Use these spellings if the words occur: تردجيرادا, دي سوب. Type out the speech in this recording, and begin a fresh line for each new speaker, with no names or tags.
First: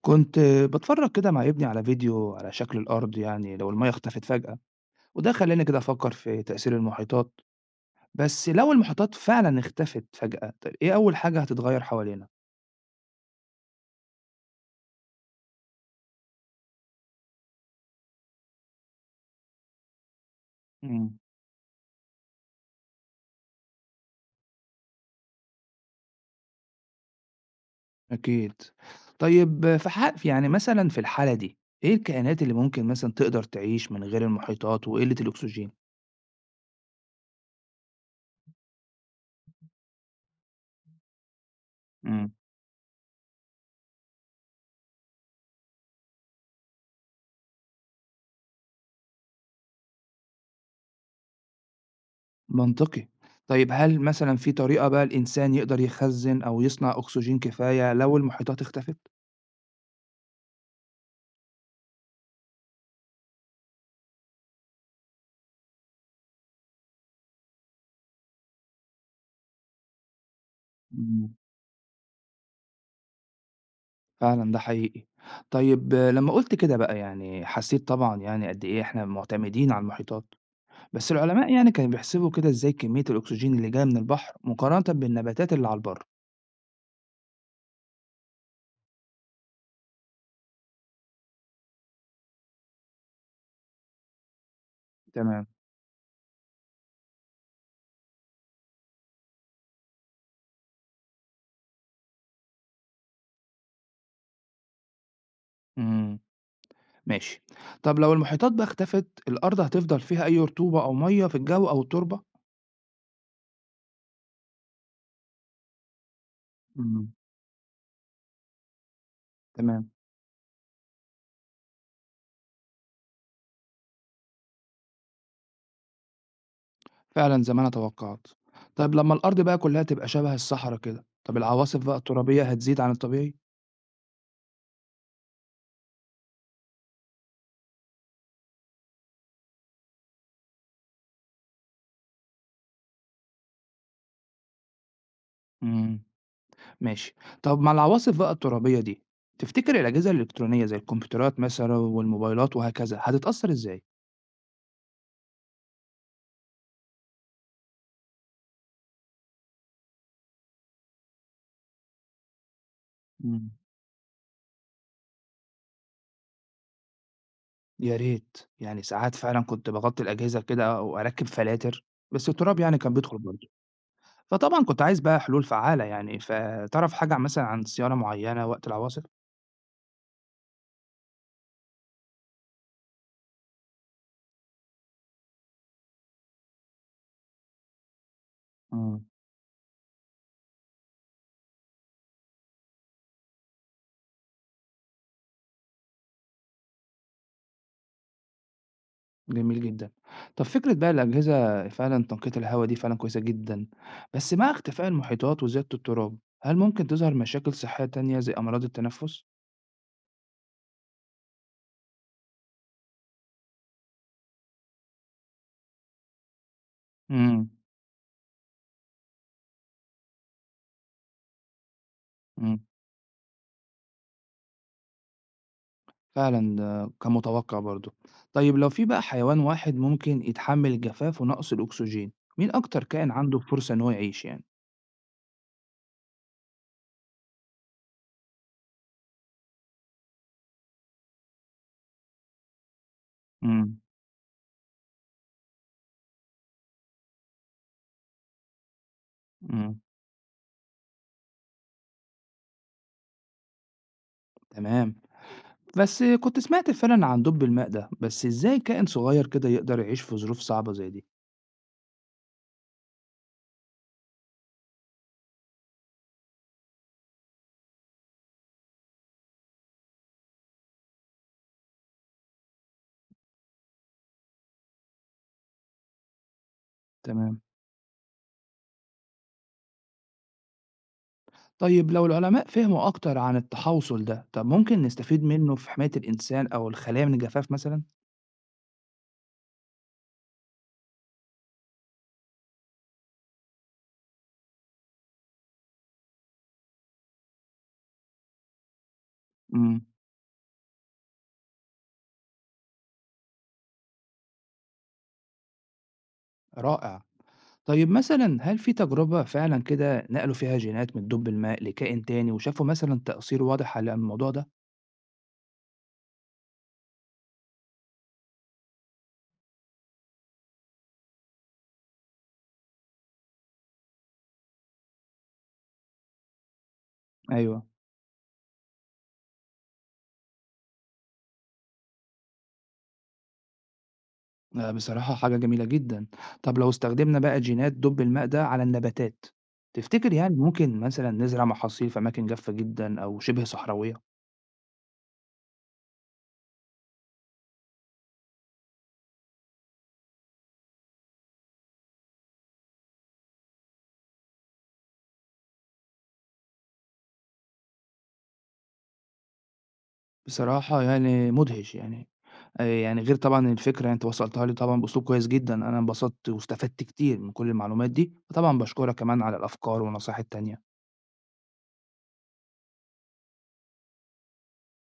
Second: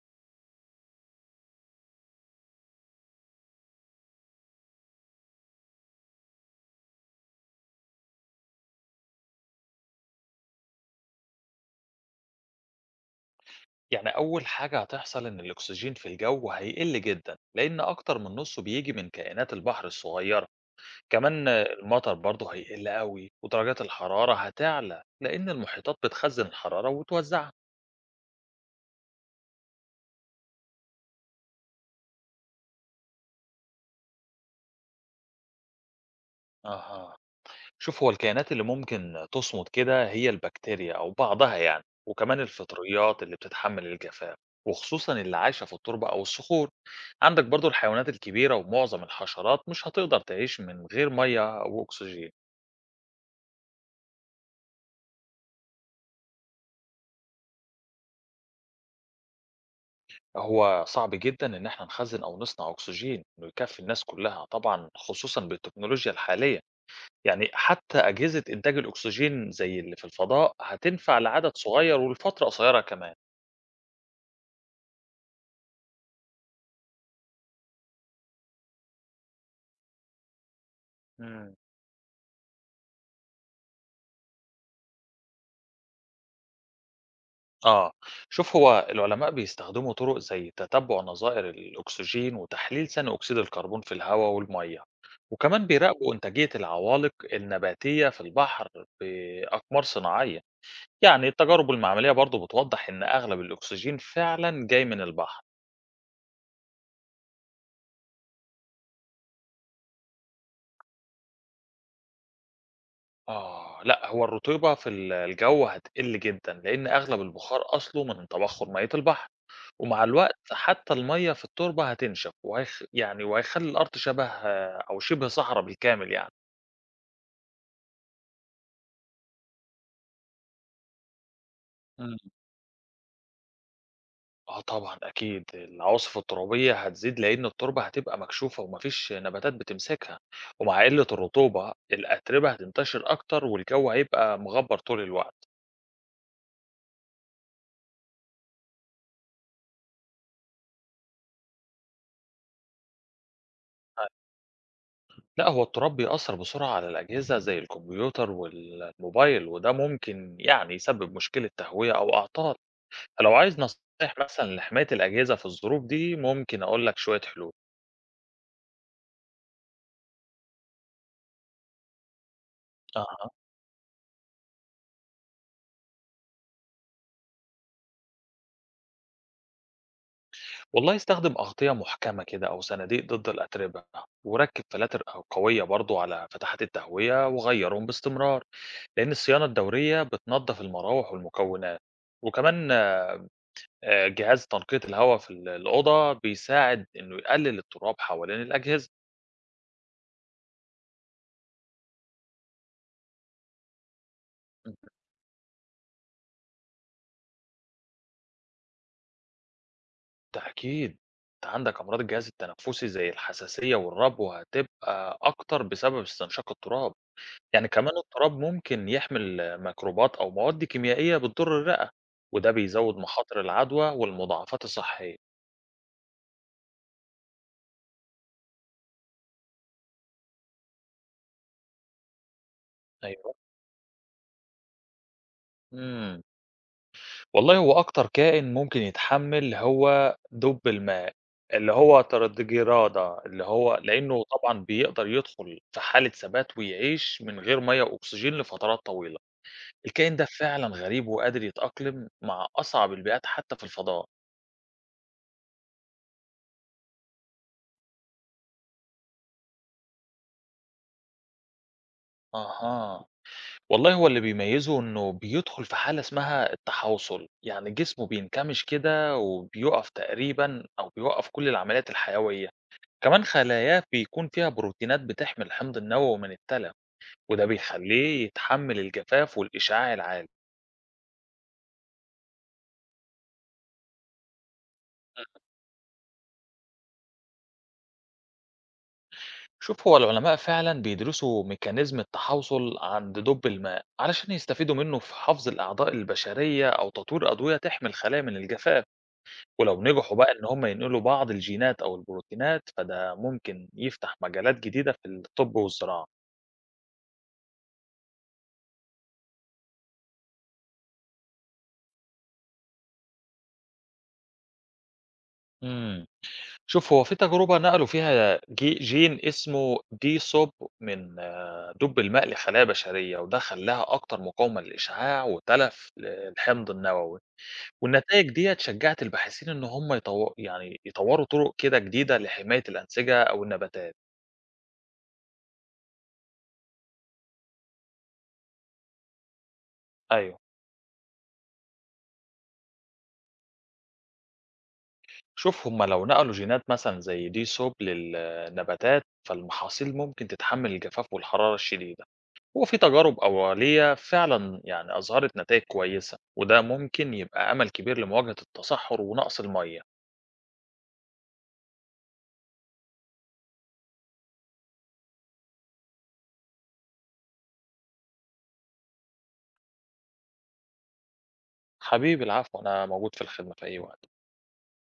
كنت باتفرج كده مع ابني على فيديو على شكل الأرض، يعني لو المية اختفت فجأة، وده خلاني كده أفكر في تأثير المحيطات. بس لو المحيطات فعلا اختفت فجأة، طيب إيه أول حاجة هتتغير حوالينا؟
يعني أول حاجة هتحصل إن الأكسجين في الجو هيقل جدا لأن أكتر من نصه بيجي من كائنات البحر الصغيرة.
مم.
كمان المطر برضه هيقل قوي ودرجات الحرارة هتعلى لأن المحيطات بتخزن الحرارة وتوزعها.
أكيد. طيب في حق يعني مثلا في الحالة دي، إيه الكائنات اللي ممكن مثلا تقدر تعيش من غير المحيطات وقلة الأكسجين؟
أها، شوف هو الكائنات اللي ممكن تصمد كده هي البكتيريا أو بعضها يعني،
مم.
وكمان الفطريات اللي بتتحمل الجفاف، وخصوصا اللي عايشة في التربة أو الصخور. عندك برضو الحيوانات الكبيرة ومعظم الحشرات مش هتقدر تعيش من غير مية أو أكسجين.
منطقي. طيب هل مثلا في طريقة بقى الإنسان يقدر يخزن أو يصنع أكسجين كفاية لو المحيطات اختفت؟
هو صعب جدا إن إحنا نخزن أو نصنع أكسجين إنه يكفي الناس كلها طبعا، خصوصا بالتكنولوجيا الحالية. يعني حتى أجهزة إنتاج الأكسجين زي اللي في الفضاء هتنفع
مم.
لعدد صغير ولفترة قصيرة كمان.
فعلًا ده حقيقي. طيب لمّا قُلت كده بقى، يعني حسّيت طبعًا يعني قد إيه إحنا معتمدين على المحيطات، بس العلماء
مم.
يعني كانوا بيحسبوا كده إزاي كمية الأكسجين اللي جاية من البحر مقارنةً بالنباتات اللي على البر.
آه، شوف هو العلماء بيستخدموا طرق زي تتبع نظائر الأكسجين وتحليل ثاني أكسيد الكربون في الهواء والمية،
تمام.
وكمان بيراقبوا إنتاجية العوالق النباتية في البحر بأقمار صناعية. يعني التجارب المعملية برضه بتوضح إن أغلب الأكسجين فعلًا جاي من البحر.
إمم. ماشي. طب لو المحيطات بقى اختفت، الأرض هتفضل فيها أي رطوبة أو مَيّة في الجو أو التربة؟
آه، لأ هو الرطوبة في الجو هتقل جدًا، لإن
إمم.
أغلب البخار أصله من تبخر مَيّة البحر.
تمام.
ومع الوقت حتى المَيّة في التربة هتنشف وهيخلّي الأرض شبه أو شبه صحرا بالكامل يعني.
فعلًا زي ما أنا توقعت. طب لمّا الأرض بقى كلّها تبقى شبه الصحرا كده، طب العواصف بقى
إمم.
الترابية هتزيد عن الطبيعي؟
آه طبعًا أكيد، العواصف الترابية هتزيد لإن التربة هتبقى مكشوفة وما فيش نباتات بتمسكها، ومع قلة الرطوبة الأتربة هتنتشر أكتر والجو هيبقى مغبّر طول الوقت.
إمم. ماشي. طب مع العواصف بقى الترابية دي، تفتكر الأجهزة الإلكترونية زي الكمبيوترات مثلا والموبايلات وهكذا هتتأثر إزاي؟
لأ، هو التراب بيأثّر بسرعة على الأجهزة زي الكمبيوتر والموبايل، وده ممكن يعني يسبب مشكلة تهوية أو أعطال. فلو
مم.
عايز نصايح مثلًا لحماية الأجهزة في الظروف دي، ممكن أقول لك شوية حلول.
يا ريت. يعني ساعات فعلا كنت بغطي الأجهزة كده وأركب فلاتر، بس التراب يعني كان بيدخل
أها.
برضه، فطبعا كنت عايز بقى حلول فعالة. يعني فتعرف حاجة مثلا عن صيانة معينة وقت العواصف؟
والله استخدم أغطية محكمة كده أو صناديق ضد الأتربة، وركّب فلاتر أو قوية برضه على فتحات التهوية وغيّرهم باستمرار،
مم.
لإن الصيانة الدورية بتنضّف المراوح والمكونات. وكمان جهاز تنقية الهوا في الأوضة بيساعد إنه يقلل التراب حوالين الأجهزة.
جميل جدا. طب فكرة بقى الأجهزة فعلا تنقية الهواء دي فعلا كويسة جدا، بس مع
إمم.
اختفاء المحيطات وزيادة التراب، هل ممكن تظهر مشاكل صحية تانية زي أمراض التنفس؟
ده أكيد، أنت عندك أمراض الجهاز التنفسي زي الحساسية والربو هتبقى أكتر بسبب استنشاق التراب.
إمم،
يعني كمان التراب ممكن يحمل ميكروبات أو مواد كيميائية بتضر الرئة، وده
إمم.
بيزود مخاطر العدوى والمضاعفات الصحية.
فعلًا ده كان متوقع برضه. طيب لو في بقى حيوان واحد ممكن يتحمل الجفاف ونقص الأكسجين، مين أكتر كائن
أيوه،
عنده فرصة إن هو يعيش يعني؟
إمم، والله هو أكتر كائن ممكن يتحمل هو دب الماء، اللي هو تردجيرادا، اللي هو
إمم،
لأنه طبعًا بيقدر يدخل في حالة ثبات ويعيش من غير مَيّة وأكسجين لفترات طويلة.
إمم.
الكائن ده فعلًا غريب وقادر يتأقلم مع أصعب البيئات حتى في الفضاء.
تمام. بس كنت سمعت فعلًا عن دب الماء ده، بس إزاي كائن صغير كده يقدر يعيش في ظروف صعبة زي دي؟
أها، والله هو اللي بيميزه إنه بيدخل في حالة اسمها التحوّصل، يعني جسمه بينكمش كده وبيُقف تقريبًا، أو بيوقّف كل العمليات الحيوية. كمان خلاياه بيكون فيها بروتينات بتحمي الحمض النووي من التلف،
تمام.
وده بيخلّيه يتحمل الجفاف والإشعاع العالي.
طيب لو العلماء فهموا أكتر عن التحوصل ده، طب ممكن نستفيد منه في حماية الإنسان أو الخلايا من الجفاف مثلًا؟
شوف هو العلماء فعلا بيدرسوا ميكانيزم التحوصل عند دب الماء علشان يستفيدوا منه في حفظ الأعضاء البشرية أو تطوير أدوية تحمي الخلايا من الجفاف.
إمم.
ولو نجحوا بقى إن هم ينقلوا بعض الجينات أو البروتينات فده ممكن يفتح مجالات جديدة في الطب والزراعة.
رائع. طيب مثلًا هل في تجربة فعلًا كده نقلوا فيها جينات من الدب الماء لكائن تاني وشافوا مثلًا تأثير واضح على الموضوع ده؟
امم، شوف هو في تجربة نقلوا فيها جين اسمه دي سوب من دب الماء لخلايا بشرية، وده خلاها أكتر مقاومة للإشعاع وتلف الحمض النووي.
أيوه.
والنتايج ديّة شجّعت الباحثين إن هم يطوّروا طُرق كده جديدة لحماية الأنسجة أو النباتات.
بصراحة حاجة جميلة جدًا. طب لو استخدمنا بقى جينات دب الماء ده على النباتات، تفتكر يعني
أيوه.
ممكن مثلًا نزرع محاصيل في أماكن جافة جدًا أو شبه صحراوية؟
شوف هم لو نقلوا جينات مثلًا زي دي سوب للنباتات، فالمحاصيل ممكن تتحمّل الجفاف والحرارة الشديدة. هو في تجارب أولية فعلًا يعني أظهرت نتايج كويسة، وده ممكن يبقى أمل كبير لمواجهة التصحُّر ونقص المَيّة.
بصراحة يعني مدهش يعني. يعني غير طبعًا الفكرة أنت وصّلتها لي طبعًا بأسلوب كويس جدًا، أنا انبسطت واستفدت كتير من كل المعلومات دي، وطبعًا باشكرك كمان على الأفكار والنصايح التانية.
حبيبي العفو، أنا موجود في الخدمة في أي وقت.